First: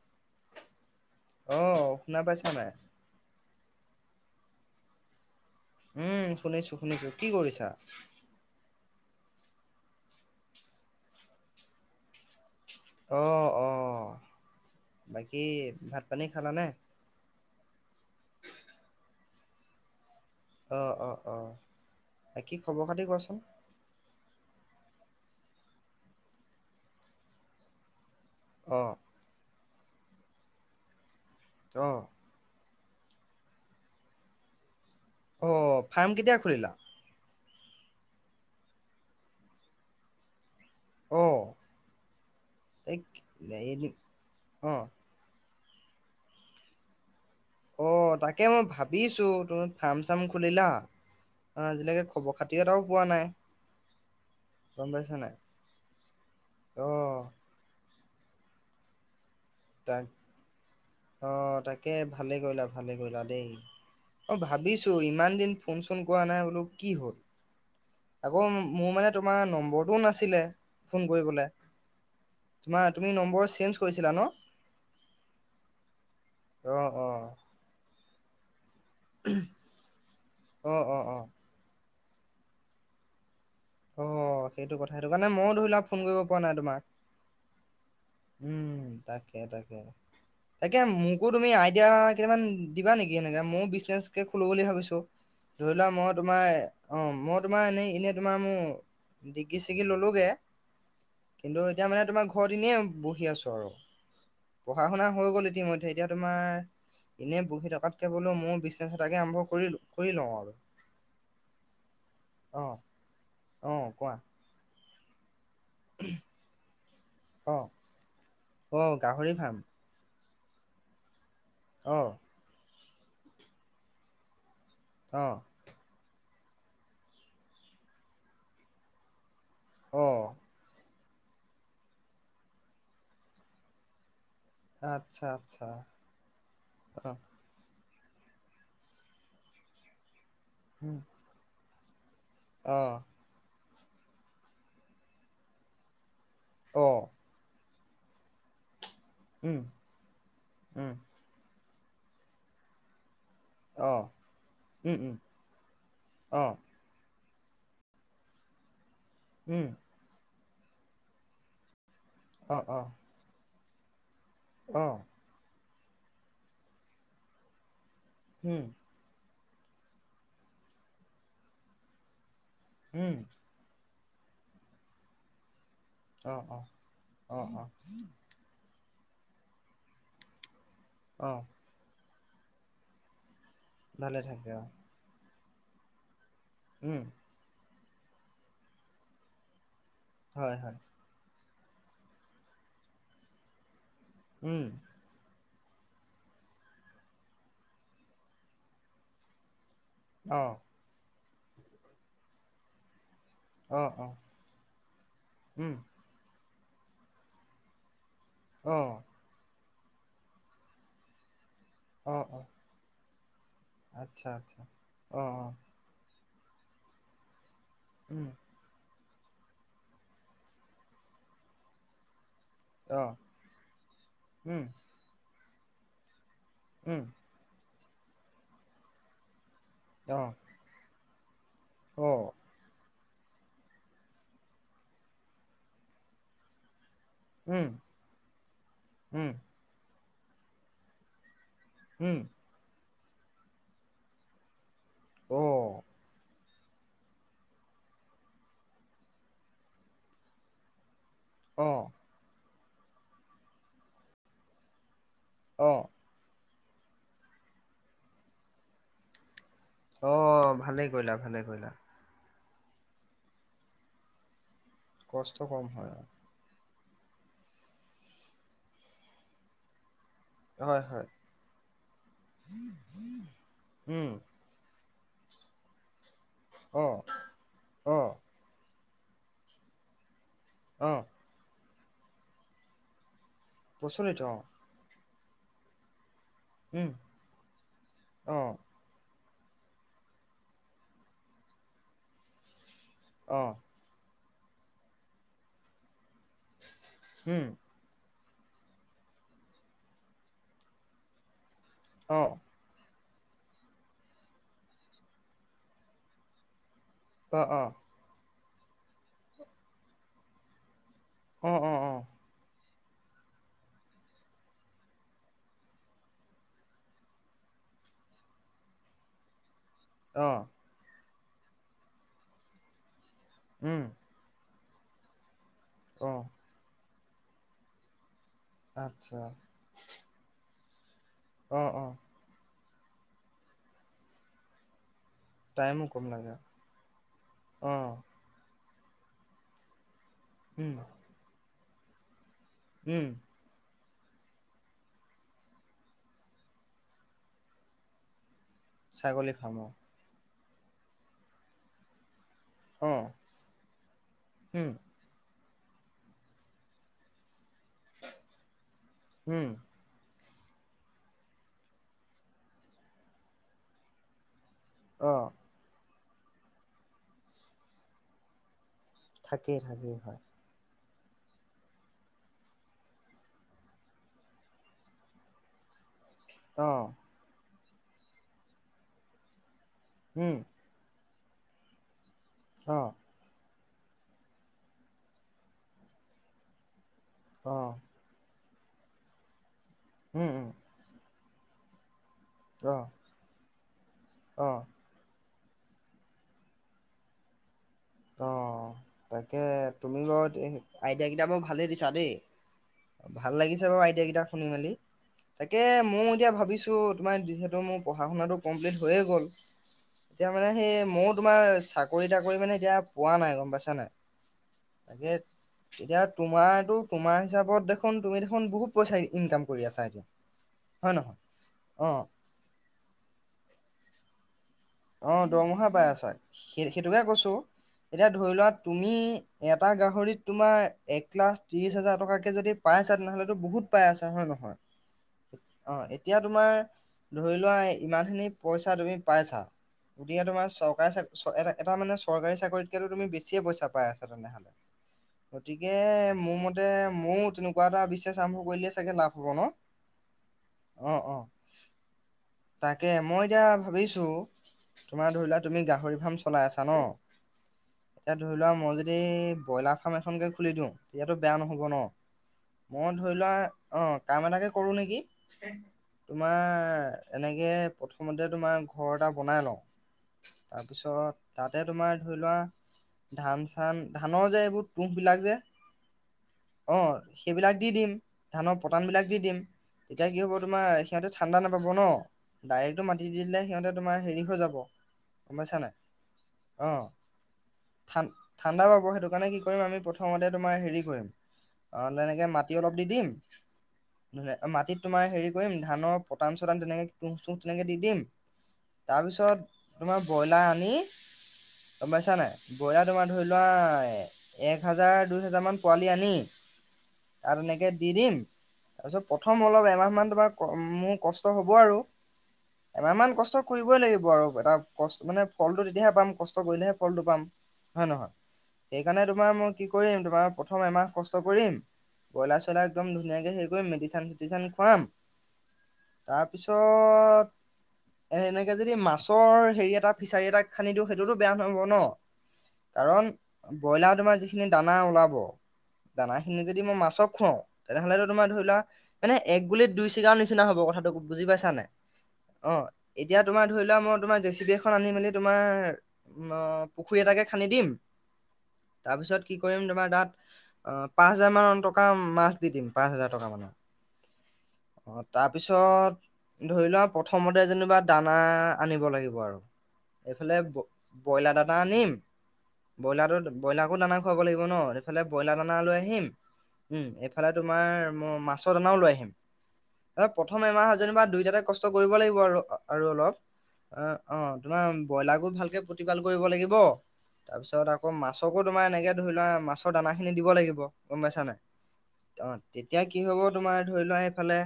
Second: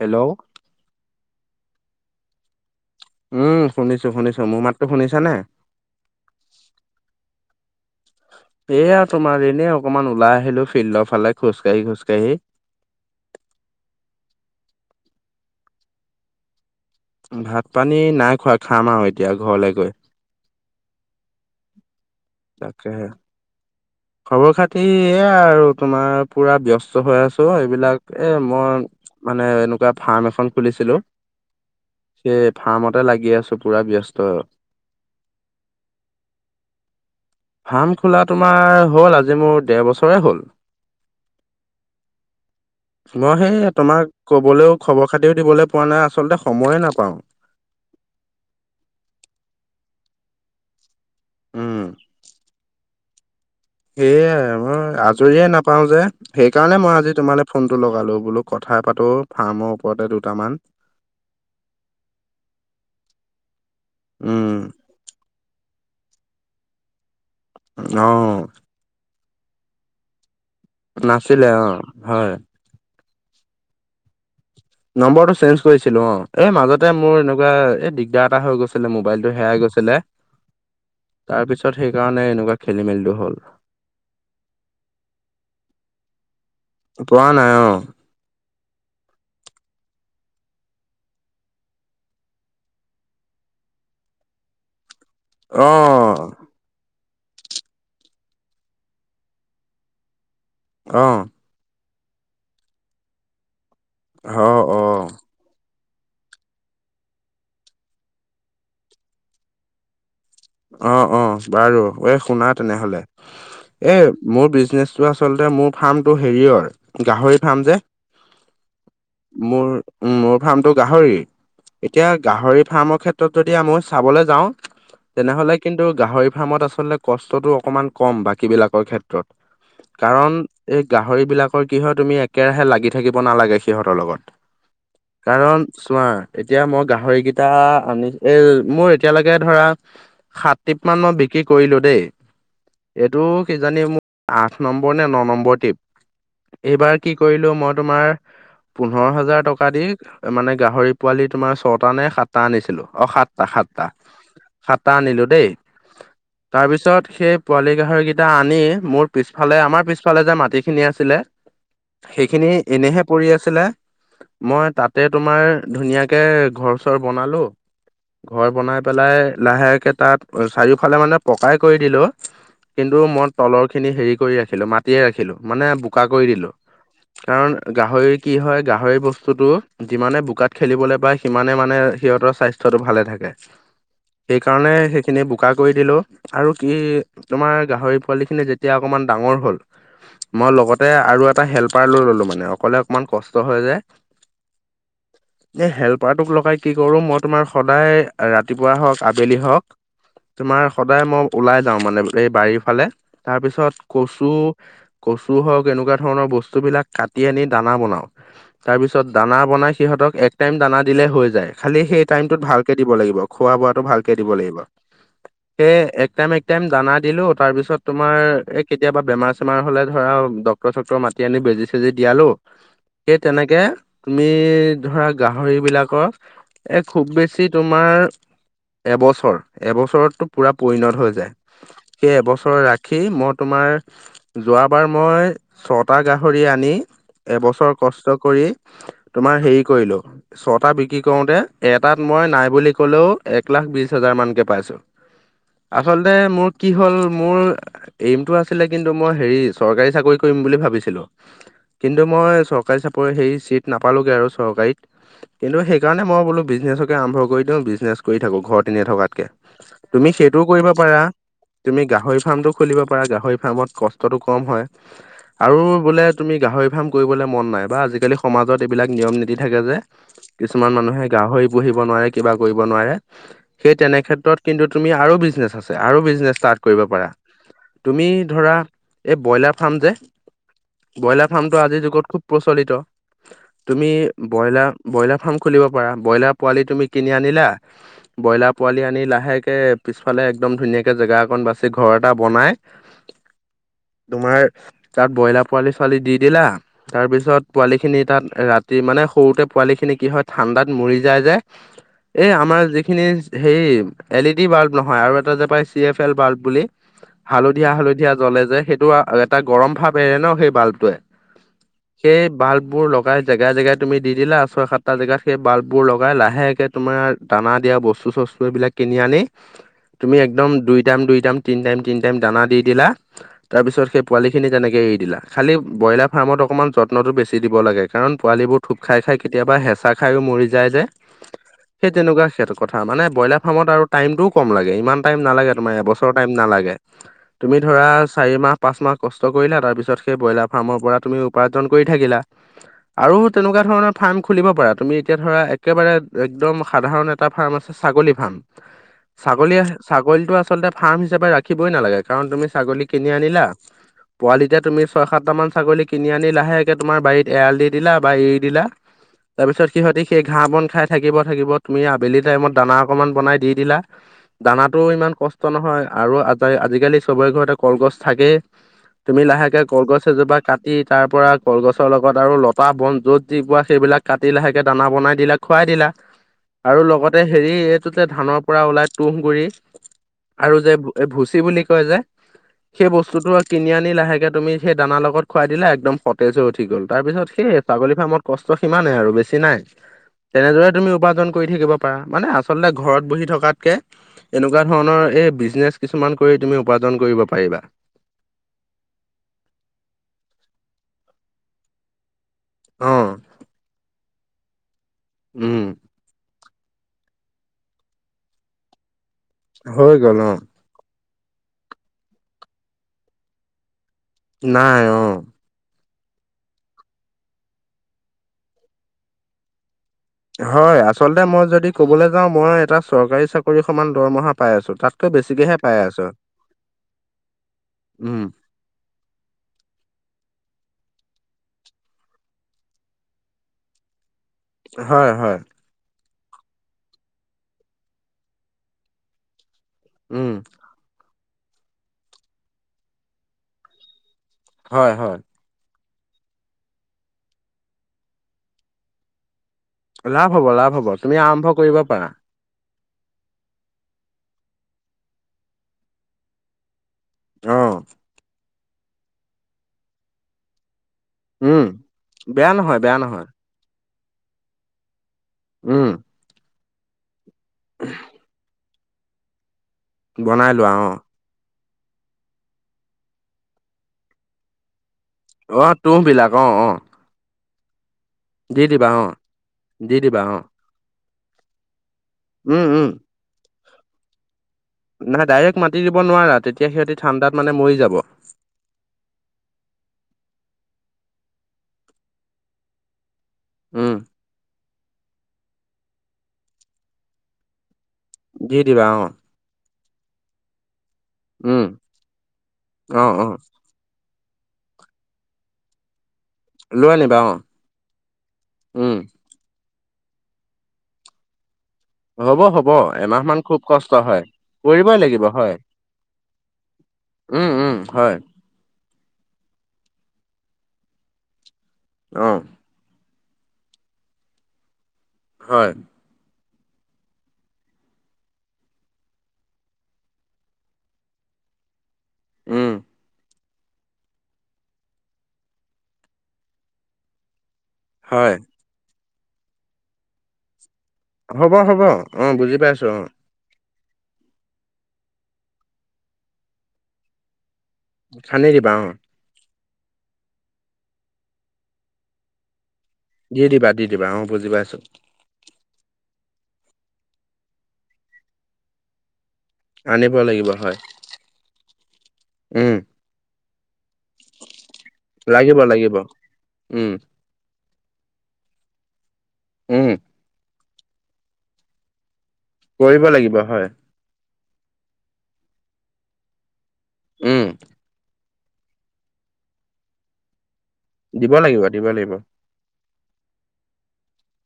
Hello. অ', শুনা পাইছা নাই? উম, শুনিছো শুনিছো। মোৰ মাততো শুনিছানে? উম, শুনিছো শুনিছো। কি কৰিছা? এয়া তোমাৰ, এনে অকমান ওলাই আহিলো ফিল্ডৰ ফালে খোজ কাঢ়ি খোজ কাঢ়ি। অ', অ', বাকী ভাত পানী খালানে? ভাত পানী নাই খোৱা, খাম আৰু এতিয়া ঘৰলে গৈ। অ', অ', অ', বাকি খবৰ তাকেহে। খাতি কোৱাচোন? খবৰ খাতি এ আৰু তোমাৰ পুৰা ব্যস্ত হৈ আছো, এইবিলাক এ মই অহ মানে এনেকুৱা, ফাৰ্ম এখন খুলিছিলো। অ'। সে ফাৰ্মতে লাগি আছো পুৰা ব্যস্ত। অ', ফাৰ্ম কেতিয়া খুলিলা? ফাৰ্ম খোলা তোমাৰ হ'ল আজি মোৰ, দেৰ বছৰে হ'ল। অহ এই ম সেই এদিন তোমাক অহ কবলৈও খবৰ খাতিও দিবলৈ পোৱা নাই, আচলতে সময়ে নাপাওঁ। অ', তাকে মই ভাবিছো, তুমি ফাৰ্ম চাৰ্ম খুলিলা উম। আজিলৈকে খবৰ খাতি এটাও পোৱা নাই। এইয়াই গম মই পাইছা নাই? আজৰিয়ে নাপাও যে, সেইকাৰণে মই আজি অহ তোমালে ফোনটো লগালো, বোলো কথা পাতো ফাৰ্মৰ ওপৰতে দুটামান। অ', তাকে ভালে কৰিলা ভালে, কৰিলা দেই অ' উম ভাবিছ ইমান দিন ফোন চোন কৰা নাই বোলো কি হ'ল, অ আকৌ মোৰ মানে তোমাৰ নম্বৰটোও নাছিলে। ফোন কৰিবলে নাছিলে, অ', হয়। তোমাৰ তুমি নম্বৰ চেঞ্জ কৰিছিলা নহ? নম্বৰটো চেঞ্জ কৰিছিলো অ' এ অ মাজতে অ মোৰ এনেকুৱা এ দিগদাৰ এটা হৈ গৈছ মোবাইলটো হেৰাই গৈছিলে, অ অ অ তাৰ পিছত সেইকাৰণে এনেকুৱা খেলি মেলিটো হ'ল। অ', সেইটো কথা, সেইটো কাৰণে মইও ধৰি লওক ফোন কৰিব পৰা নাই তোমাক। পোৱা নাই অ উম, তাকে তাকে। [inaudible] তাকে মোকো তুমি আইডিয়া কেইটামান দিবা নেকি এনেকে, মইও বিজনেছকে খোলো বুলি ভাবিছো। অ ধৰি লোৱা মই তোমাৰ, অ' মই তোমাৰ এনেই এনে তোমাৰ মোৰ ডিগি চিগি ললোগে। অ'। কিন্তু এতিয়া মানে তোমাৰ ঘৰত এনেই বহি আছো আৰু, অ অ পঢ়া শুনা হৈ গ'ল ইতিমধ এতিয়া তোমাৰ, এনেই বহি থকাতকে বোলো মইও বিচনেছ এটাকে আৰম্ভ কৰি কৰি লওঁ আৰু। অ', অ', বাৰু এ শুনা অ তেনেহ'লে, অ এ কোৱা মোৰ বিজনেচ আচলতে মোৰ ফাৰ্মটো হেৰিয়ৰ গাহৰি অ ফাৰ্ম যে, অ গাহৰি ফাৰ্ম মোৰ উম, মোৰ ফাৰ্মটো গাহৰি। অ এতিয়া গাহৰি ফাৰ্মৰ ক্ষেত্ৰত যদি মই চাবলৈ যাওঁ অ তেনেহ'লে কিন্তু গাহৰি ফাৰ্মত আচলতে কষ্টটো অকণমান কম, বাকী বিলাকৰ ক্ষেত্ৰ ত্ৰত অ কাৰণ এই গাহৰি বিলাকৰ কি হয়, তুমি একেৰাহে লাগি থাকিব নালাগে সিহঁতৰ লগত। আচ্ছা কাৰণ আচ্ছা চোৱা, এতিয়া মই অ গাহৰিকেই [unintelligible] মোৰ এতিয়ালৈকে ধৰা সাতটিপ উম মান মই বিক্ৰী কৰিলো দেই। অ'। এইটো কিজানি মোৰ আঠ নম্বৰ নে, ন নম্বৰ টিপ অ এইবাৰ কি মই তোমাৰ পোন্ধৰ হাজাৰ উম টকা দি, মানে উম গাহৰি পোৱালী তোমাৰ ছটা নে, সাতটা আনিছিলো অ' সাতটা সাতটা। অ সাতটা উম উম আনিলো দেই, অ তাৰপিছত সেই পোৱালি গাহৰিকেইটা আনি মোৰ পিছফালে, উম আমাৰ পিছফালে যে, মাটি খিনি আছিলে, সেইখিনি অ অ এনেহে পৰি আছিলে, মই অ তাতে তোমাৰ, ধুনীয়াকে ঘৰ-চৰ বনালোঁ। ঘৰ উম বনাই পেলাই লাহেকে তাত, চাৰিওফালে মানে, পকাই কৰি দিলোঁ। কিন্তু, উম মই তলৰ খিনি, হেৰি কৰি ৰাখিলোঁ, মাটিয়ে ৰাখিলোঁ। মানে চোকা কৰি অ দিলোঁ। অ অ কাৰণ, অ গাহৰি কি হয়, গাহৰি বস্তুতটো, যিমানে বোকাত খেলিবলৈ পায়, অ সিমানে মানে, সিহঁতৰ স্বাস্থ্য স্বাস্থ্যটো ভালে থাকে। ভালে থাকে অ সেইকাৰণে, সেইখিনি বোকা কৰি দিলোঁ, আৰু কি উম তোমাৰ, গাহৰি পোৱালি খিনি যেতিয়া, অকমান ডাঙৰ হ'ল, মই হয় হয় লগতে আৰু এটা হেল্পাৰ লৈ ল'লো মানে, অকলে অকমান কষ্ট হয়, যে। উম! এ, হেল্পাৰটোক লগাই কি কৰোঁ, মই তোমাৰ সদায়, ৰাতিপুৱা হওঁক, আবেলি হওঁক অ তোমাৰ সদায় মই, ওলাই যাওঁ মানে, এই বাৰীৰ ফালে। তাৰ পিছত, অ অ কচু-কচু হওঁক, উম এনেকুৱা এনেকুৱা ধৰণৰ বস্তু বিলাক, কাটি আনি দানা বনাওঁ। তাৰ অ পিছত, দানা বনাই সিহঁতক, এক টাইম দানা দিলেই হৈ যায়। খালি সেই অ অ টাইমটোত, ভালকৈ দিব লাগিব, খোৱা-বোৱাটো। ত' ভালকে আচ্ছা, দিব লাগিব। আচ্ছা। অ', অ', এ, এক টাইম-এক টাইম দানা দিলোঁ। তাৰ পিছত, তোমাৰ উম, কেতিয়াবা, বেমাৰ-চেমাৰ হ'লে ধৰা, ডাক্তৰ-চক্তৰ মাতি আনি, বেজি-চেজি দিয়ালোঁ। অ', সেই তেনেকে, তুমি উম, ধৰা, গাহৰি বিলাকৰ এ, উম, খুউব বেছি বেছি তোমাৰ এবছৰ, এবছৰতটো অ', পূৰা পৰিণত হৈ যায়। সেই, অ', এবছৰৰ ৰাখি ৰাখি, মই তোমাৰ, যোৱাবাৰ মই ছয়টা গাহৰি আনি এবছৰ উম, কষ্ট কৰি, উম, তোমাৰ হেৰি কৰিলোঁ, ছয়টা বিক্ৰী কৰোঁতে, এটাত উম, মই, নাই বুলি ক'লেও, এক লাখ বিশ হাজাৰ মানকে, পাইছোঁ। আচলতে, অ', আচলতে, মোৰ কি হ'ল, মোৰ এইমটো আছিলে কিন্তু, মোৰ হেৰি, চৰকাৰী চাকৰি কৰিম বুলি ভাবিছিলোঁ। অ', কিন্তু মই, চৰকাৰী চাকৰী সেই, চিট নাপালোঁগৈ আৰু চৰকাৰীত। কিন্তু, অ', সেইকাৰণে মই বোলোঁ, বিজনেছকে আৰম্ভ কৰি দিওঁ, বিজনেছ কৰি থাকোঁ, ঘৰ এনে থকাতকে। তুমি সেইটোও অ', কৰিব ভালেই পাৰা? কৰিলা, ভালেই কৰিলা। তুমি গাহৰি ফাৰ্মটো খুলিব পাৰা, গাহৰি ফাৰ্মত কষ্টটো কম হয়। কষ্ট আৰু কম হয়, অ। বোলে- তুমি গাহৰি ফাৰ্ম কৰিবলৈ মন নাই বা আজিকালি সমাজত এইবিলাক, নিয়ম-নীতি থাকে যে, কিছুমান হয়, মানুহে, হয়, গাহৰি পুহিব নোৱাৰে, কিবা কৰিব নোৱাৰে। উম, তেনেক্ষেত্ৰত কিন্তু, তুমি আৰু বিজনেছ আছে, আৰু বিজনেছ ষ্টাট কৰিব অ', পাৰা। তুমি অ', ধৰা, এই ব্ৰইলাৰ ফাৰ্ম ‌যে, অ', ব্ৰইলাৰ ফাৰ্মটো আজিৰ যুগত, খুব প্ৰচলিত। তুমি, প্ৰচলিত অ', ব্ৰইলাৰ ব্ৰইলাৰ ফাৰ্ম খুলিব পাৰা, ব্ৰইলাৰ পোৱালি তুমি উম, কিনি আনিলা, ব্ৰইলাৰ অ', পোৱালি আনি, লাহেকে পিছফালে, একদম ধুনীয়াকে জেগা অকন বাচি, ঘৰ এটা বনাই। অ'! তোমাৰ, তাত ব্ৰইলাৰ পোৱালি-চোৱালি দি দিলা। তাৰ উম, পিছত, পোৱালি খিনি তাত, ৰাতি মানে, সৰুতে পোৱালি খিনি কি হয়, ঠাণ্ডাত মৰি যায়, যে! এই, অ', আমাৰ যিখিনি হেৰি, এল ই ডি বাল্ব নহয়, আৰু এটা যে পায়, চি এফ এল বাল্ব বুলি। অ', অ', হালধীয়া-হালধীয়া জ্বলে যে, সেইটো এটা গৰম ভাপ এৰে ন'সেই বাল্বটোৱে। অ' অ' অ'! সেই বাল্ববোৰ লগাই, জেগাই-জেগাই তুমি, দি দিলা। ছয়-সাতটা জেগাত, সেই বাল্ববোৰ লগাই, লাহেকে তোমাৰ, দানা দিয়া বস্তু-চস্তু, এইবিলাক কিনি আনি, তুমি অ', একদম, দুই টাইম-দুই টাইম, তিনি টাইম-তিনি টাইম দানা দি দিলা। উম, তাৰপিছত, সেই পোৱালিখিনি, তেনেকে এৰি দিলা। খালী, ব্ৰইলাৰ অ', ফাৰ্মত অকণমান, যত্নটো বেছি দিব লাগে। কাৰণ, পোৱালিবোৰ থোপ খাই-খাই আচ্ছা, কেতিয়াবা, হেঁচা খাইয়ো, মৰি যায় যে। অ', সেই, অ', তেনেকুৱা [unintelligible] কথা। মানে, ব্ৰইলাৰ ফাৰ্মত আৰু টাইমটোও কম লাগে। ইমান টাইম নালাগে তোমাৰ, টাইমো কম এবছৰ টাইম লাগে, নালাগে। অ', চাৰি মাহ পাঁচ মাহ কষ্ট কৰিলা তাৰপিছত সেই ব্ৰইলাৰ উম, ফাৰ্মৰ পৰা তুমি উপাৰ্জন কৰি থাকিলা। উম, আৰু তেনেকুৱা ধৰণৰ ফাৰ্ম খুলিব পাৰা তুমি এতিয়া ধৰা একেবাৰে একদম সাধাৰণ এটা ফাৰ্ম আছে ছাগলী ফাৰ্ম ছাগলী ছাগলীতটো আচলতে ফাৰ্ম হিচাপে ৰাখিবই নালাগে কাৰণ তুমি ছাগলী অ', কিনি আনিলা পোৱালিতে উম, তুমি ছয় সাতটা মান ছাগলী কিনি আনি লাহেকে তোমাৰ বাৰীত এৰাল দি দিলা বা এৰি দিলা উম। তাৰপিছত সিহঁতি সেই ঘাঁহ বন খাই থাকিব, থাকিব তুমি আবেলি টাইমত দানা অকণমান বনাই দি দিলা দানাত টো ইমান অ'। কষ্ট নহয় আৰু আজাই আজিকালি চবৰে ঘৰতে কলগছ থাকেই। তুমি থাকেই লাহেকে থাকেই কলগছ হয়। এজোপা কাটি তাৰ পৰা কলগছৰ লগত আৰু লতা বন য'ত যি কোৱা সেইবিলাক কাটি লাহেকে দানা বনাই দিলাক খুৱাই দিলা। আৰু অ', লগতে হেৰি এইটো যে ধানৰ পৰা ওলাই তুঁহ গুৰি উম, আৰু যে এই ভুচি বুলি কয় যে সেই অ', বস্তুটো কিনি আনি লাহেকে তুমি সেই দানা লগত খুৱাই দিলা একদম সতেজ হৈ উঠি গল তাৰপিছত সেইয় অ', ছাগলী ফাৰ্মত কষ্ট সিমানেই আৰু বেছি নাই উম, উম, তেনেদৰে তুমি উপাৰ্জন কৰি থাকিব পাৰা মানে আৰু আচলতে অ', ঘৰত বহি থকাতকে অ', এনেকুৱা ধৰণৰ এই বিজনেছ কিছুমান কৰি তুমি উপাৰ্জন কৰিব পাৰিবা। অ', তাকে তুমি বৰ আইডিয়া কেইটা মোৰ ভালেই দিছা দেই অ ভাল লাগিছে বাৰু আইডিয়া কেইটা শুনি মেলি তাকে উম ময়ো এতিয়া ভাবিছোঁ তোমাৰ যিহেতু মোৰ পঢ়া শুনাটো কমপ্লিট হৈয়ে গ'ল হৈ গ'ল এতিয়া অ মানে সেই মইও তোমাৰ চাকৰি তাকৰি মানে এতিয়া পোৱা নাই গ'ম পাইছ নাই নাই অ তাকে এতিয়া তোমাৰো তোমাৰ হিচাপত দেখোন তুমি দেখোন বহুত পইচা ইনকাম কৰি আছা এতিয়া হয় আচলতে মই যদি অ'। ক'বলৈ যাওঁ মই এটা চৰকাৰী চাকৰি সমান দৰমহা পাই আছোঁ তাত অ', দৰমহা পাই আছা সেই সেইটোকে কৈছো এতিয়া উম ধৰি লোৱা তুমি এটা গাহৰিত তোমাৰ এক লাখ ত্ৰিশ হাজাৰ টকাকে যদি পাইছা তেনেহ'লেতো বহুত পাই আছা হয় নহয়। হয়, হয়। অ', এতিয়া তোমাৰ ধৰি লোৱা ইমানখিনি পইচা তুমি পাইছা গতিকে উম তোমাৰ চৰকাৰ চাকৰি এটা মানে চৰকাৰী চাকৰিতকেতো তুমি বেছিয়ে পইচা পাই আছা তেনেহ'লে হয়, হয়। গতিকে মোৰ মতে ময়ো তেনেকুৱা এটা বিজনেচ আৰম্ভ কৰিলে চাগে লাভ হ'ব ন। লাভ হ'ব লাভ হ'ব অ অ তুমি আৰম্ভ কৰিব পাৰা। তাকে মই এতিয়া ভাবিছোঁ তোমাৰ ধৰিলোৱা তুমি গাহৰি ফাৰ্ম চলাই আছা ন। অ এতিয়া ধৰি লোৱা মই যদি ব্ৰইলাৰ ফাৰ্ম এখনকে খুলি দিওঁ। এয়াতো বেয়া উম নহ'ব ন বেয়া নহয় মই বেয়া ধৰি নহয় লোৱা অ', কাম এটাকে কৰোঁ নেকি। উম। তোমাৰ এনেকৈ প্ৰথমতে তোমাৰ ঘৰ এটা বনাই লওঁ। বনাই লোৱা অ তাৰপিছত তাতে তোমাৰ ধৰি লোৱা ধান চান ধানৰ যে এইবোৰ পুহবিলাক যে অ', তুহ বিলাক অ', অ'। সেইবিলাক দি দিম ধানৰ দি পতান দিবা অ বিলাক দি দিম দি তেতিয়া কি দিবা হ'ব অ তোমাৰ সিহঁতে ঠাণ্ডা নাপাব ন উম, ডাইৰেক্টো উম, মাটি দি দিলে সিহঁতে তোমাৰ হেৰি হৈ যাব। নাই গম পাইছা ডাইৰেক্ট মাতি দিব নোৱাৰা তেতিয়া অ' সিহঁতি ঠাণ্ডাত মানে মৰি যাব। ঠান ঠাণ্ডা পাব সেইটো কাৰণে কি কৰিম আমি প্ৰথমতে তোমাৰ হেৰি কৰিম তেনেকৈ মাটি অলপ দি দিম। উম, মাটিত তোমাৰ হেৰি কৰিম ধানৰ পটান চটান তেনেকে তুহ চুহ তেনেকে দি দিম। দি দিবা অ', তাৰপিছত তোমাৰ ব্ৰইলাৰ আনি উম, গ'মপাইছা নাই ব্ৰইলাৰ তোমাৰ অ', ধৰি অ', লোৱা এক হাজাৰ দুই হাজাৰমান পোৱালি আনি লৈ আনিবা অ', তাত এনেকৈ দি দিম উম, তাৰপিছত প্ৰথম অলপ এমাহ মান তোমাৰ মোৰ কষ্ট হ'ব আৰু। হ'ব হ'ব এমাহ মান খুব কব কষ্ট লাগিব হয়। আৰু এটা কৰিবই কষ্ট মান লাগিব হয়, ফলটো তেতিয়াহে পাম কষ্ট কৰিলেহে ফলটো পাম উম, উম, হয়ে নহয়। হয়, সেইকাৰণে তোমাৰ মই কি কৰিম তোমাৰ প্ৰথম এমাহ কষ্ট কৰিম অ', ব্ৰইলাৰ চইলাৰ একদম ধুনীয়াকে হেৰি কৰিম মেডিচিন চেডিচিন খুৱাম হয়, তাৰপিছত এ এনেকে যদি মাছৰ হেৰি এটা ফিচাৰী এটা খান্দি দিওঁ সেইটোতো বেয়া নহব ন'? উম, কাৰণ ব্ৰইলাৰ তোমাৰ যিখিনি দানা ওলাব দানাখিনি যদি মই মাছক খুৱাওঁ তেনেহলেতো তোমাৰ হয়, ধৰি লোৱা মানে এক গুলিত দুই ছিগাৰ নিচিনা হব কথাটো বুজি পাইছা হ'ব - নাই হ'ব, অ', বুজি পাইছো অ', এতিয়া তোমাৰ ধৰি লোৱা মই তোমাৰ জেচি বি এখন আনি মেলি তোমাৰ অ, পুখুৰী এটাকে খান্দি দিম। খান্দি দিবা অ', তাৰপিছত কি কৰিম তোমাৰ তাত অ, পাঁচ হাজাৰ মান টকা মাছ দি দিম পাঁচ হাজাৰ টকা দি মানৰ দিবা, দি দিবা অ, বুজি পাইছো। অ তাৰপিছত ধৰি লোৱা প্ৰথমতে যেনিবা দানা আনিব লাগিব আৰু আনিব এইফালে লাগিব হয়, ব্ৰইলাৰ এটা আনিম, উম, ব্ৰইলাৰটো ব্ৰইলাৰকো দানা খাৱাব লাগিব ন' এইফালে ব্ৰইলাৰ দানা লাগিব, লৈ লাগিব, আহিম, উম, ইফালে তোমাৰ মই মাছৰ দানাও লৈ আহিম উম, অ, প্ৰথম এমাহ যেনিবা দুইটাতে কষ্ট কৰিব লাগিব আৰু আৰু কৰিব অলপ লাগিব হয়, অ', তোমাৰ ব্ৰইলাৰ গোৰ ভালকে প্ৰতিপাল কৰিব লাগিব, উম, তাৰপিছত আকৌ মাছ চকু তোমাৰ এনেকৈ ধৰি লোৱা মাছৰ দানাখিনি দিব লাগিব গম পাইছা দিব নাই? লাগিব, দিব লাগিব তেতিয়া কি হব তোমাৰ ধৰি লোৱা এইফালে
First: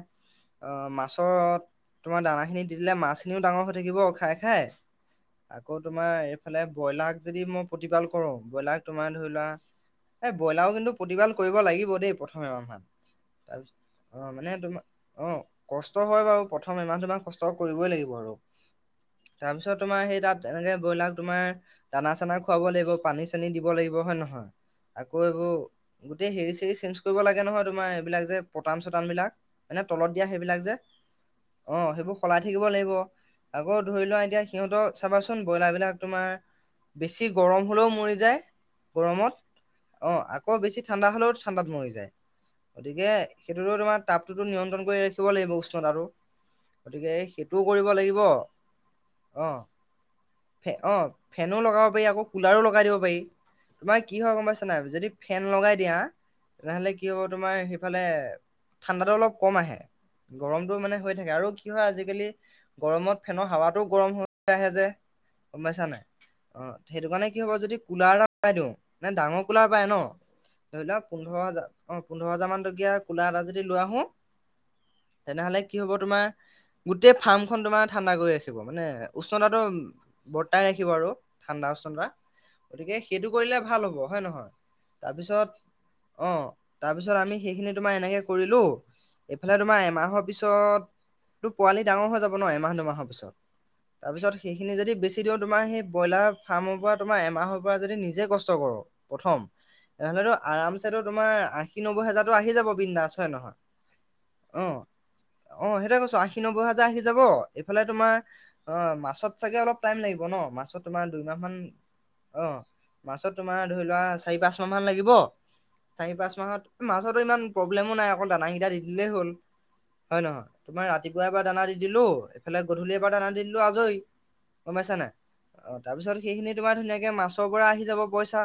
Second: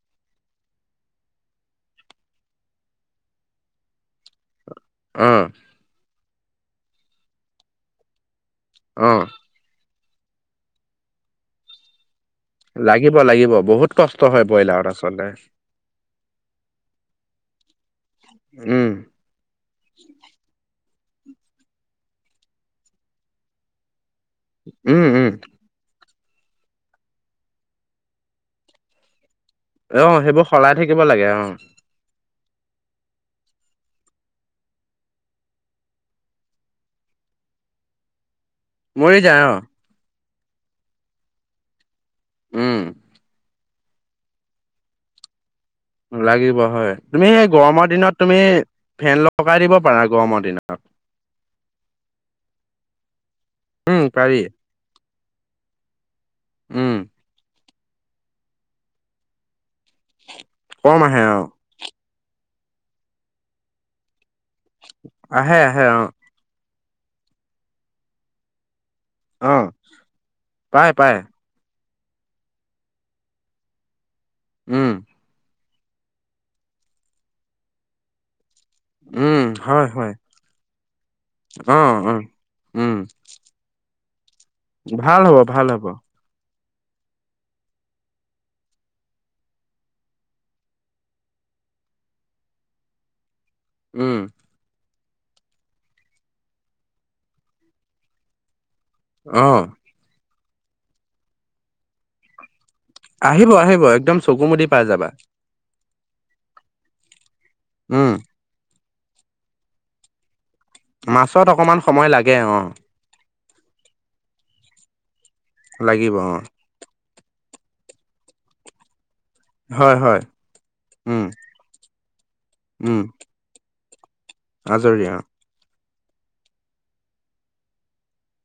অ', মাছত তোমাৰ দানাখিনি দি দিলে মাছ খিনিও ডাঙৰ হৈ থাকিব খাই খাই অ', আকৌ তোমাৰ এইফালে ব্ৰইলাৰ যদি মই প্ৰতিপাল কৰোঁ, ব্ৰইলাৰ তোমাৰ অ'। ধৰি লোৱা, এই ব্ৰইলাৰো কিন্তু প্ৰতিবাল কৰিব লাগিব দেই প্ৰম লাগিব লাগিব বহুত কষ্ট হয় মানে তোমাৰ ব্ৰইলাৰত আচলতে অ কষ্ট হয় বাৰু প্ৰথম এমাহ দুমাহ কষ্ট কৰিবই লাগিবই আৰু। উম তাৰপিছত তোমাৰ সেই তাত এনেকে ব্ৰইলাৰ তোমাৰ দানা চানা খুৱাব লাগিব পানী চানী দিব লাগিব হয় নহয়, উম আকৌ উম এইবোৰ গোটেই হেৰি চেৰি চেঞ্জ কৰিব লাগে নহয় তোমাৰ এইবিলাক যে পতান চটান বিলাক এনে অ তলত দিয়া সেইবোৰ সেইবিলাক সলাই যে থাকিব লাগে অ', সেইবোৰ সলাই থাকিব লাগিব। আকৌ ধৰি লোৱা এতিয়া সিহঁতক চাবাচোন ব্ৰইলাৰ বিলাক তোমাৰ বেছি গৰম হলেও মৰি যায় মৰি গৰমত যায় অ অ', আকৌ বেছি ঠাণ্ডা হ'লেও ঠাণ্ডাত মৰি যায় উম গতিকে সেইটোতো তোমাৰ টাপটোতো নিয়ন্ত্ৰণ কৰি ৰাখিব লাগিব উষ্ণত আৰু লাগিব হয় গতিকে তুমি সেই সেইটো গৰমৰ দিনত তুমি ফেন লগাই দিব পাৰা গৰমৰ দিনত ফে অ', ফেনো লগাব পাৰি আকৌ কুলাৰো লগাই দিব পাৰি। উম তোমাৰ কি হয় পাৰি গম পাইছা নাই যদি ফেন লগাই দিয়া তেনেহলে উম কি হ'ব তোমাৰ সেইফালে ঠাণ্ডাটো অলপ কম আহে গৰমটো মানে কম হৈ আহে থাকে অ আৰু কি হয় আজিকালি গৰমত ফেনৰ হাৱাটো গৰম হৈ আহে যে, আহে গম আহে গাইছা অ নাই? অ', সেইটো কাৰণে কি হব যদি কুলাৰ এটা লগাই দিওঁ। মানে ডাঙৰ অ কুলাৰ পায় ন' পাই ধৰি লোৱাক পাই পোন্ধৰ হাজাৰ অ', পোন্ধৰ হাজাৰ মান টকীয়া কুলাৰ এটা যদি লই আহোঁ উম, তেনেহলে কি হব তোমাৰ গোটেই ফাৰ্ম খন তোমাৰ ঠাণ্ডা কৰি ৰাখে থাকিব মানে উম উচ্চতাটো হয় হয় বৰ্তাই ৰাখিব আৰু ঠাণ্ডা অ চন্দা অ উম গতিকে সেইটো কৰিলে ভাল হ'ব হয় নহয়? ভাল হ'ব তাৰপিছত ভাল হ'ব অ', তাৰপিছত আমি সেইখিনি তোমাৰ এনেকে কৰিলো এইফালে তোমাৰ এমাহৰ পিছত তোৰ পোৱালি ডাঙৰ হৈ যাব ন' এমাহ দুমাহৰ পিছত তাৰ উম পিছত সেইখিনি যদি বেছি দিওঁ তোমাৰ সেই ব্ৰইলাৰ ফাৰ্মৰ পৰা তোমাৰ এমাহৰ পৰা যদি নিজে কষ্ট কৰো প্ৰথম। অ তেনেহ'লেতো আৰামছেতো তোমাৰ আশী নব্বৈ হেজাৰটো আহি যাব। বিন্দাছ হয় আহিব নহয় আহিব একদম চকু অ মুদি পাই যাবা। অ', সেইটোয়ে কৈছো আশী নব্বৈ হাজাৰ আহি যাব। এইফালে উম তোমাৰ অ', মাছত চাগে অলপ টাইম লাগিব ন মাছত তোমাৰ দুইমাহ মাছত অকমান সময় লাগে অ'। মাছত তোমাৰ ধৰি লোৱা চাৰি পাঁচ মাহ মান লাগিব। চাৰি লাগিব অ পাঁচ মাহত মাছতো ইমান প্ৰব্লেমো নাই অকল দানা কিটা দি থাকিলেই হ'ল, হয় নহয়? তোমাৰ উম ৰাতিপুৱাৰ এবাৰ দানা দি দিলো এইফালে গধূলি উম, এবাৰ দানা দি দিলো আজৰি গম পাইছা নে আজৰি নাই। অ, অ', তাৰপিছত সেইখিনি তোমাৰ ধুনীয়াকে মাছৰ পৰা আহি যাব পইচা।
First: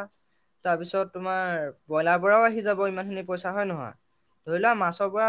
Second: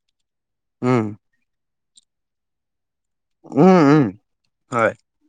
তাৰপিছত উম। তোমাৰ ব্ৰইলাৰ পৰা আহি যাব ইমানখিনি পইচা হয় উম, নহয়! উম। ধৰি লোৱা হয়। মাছৰ পৰা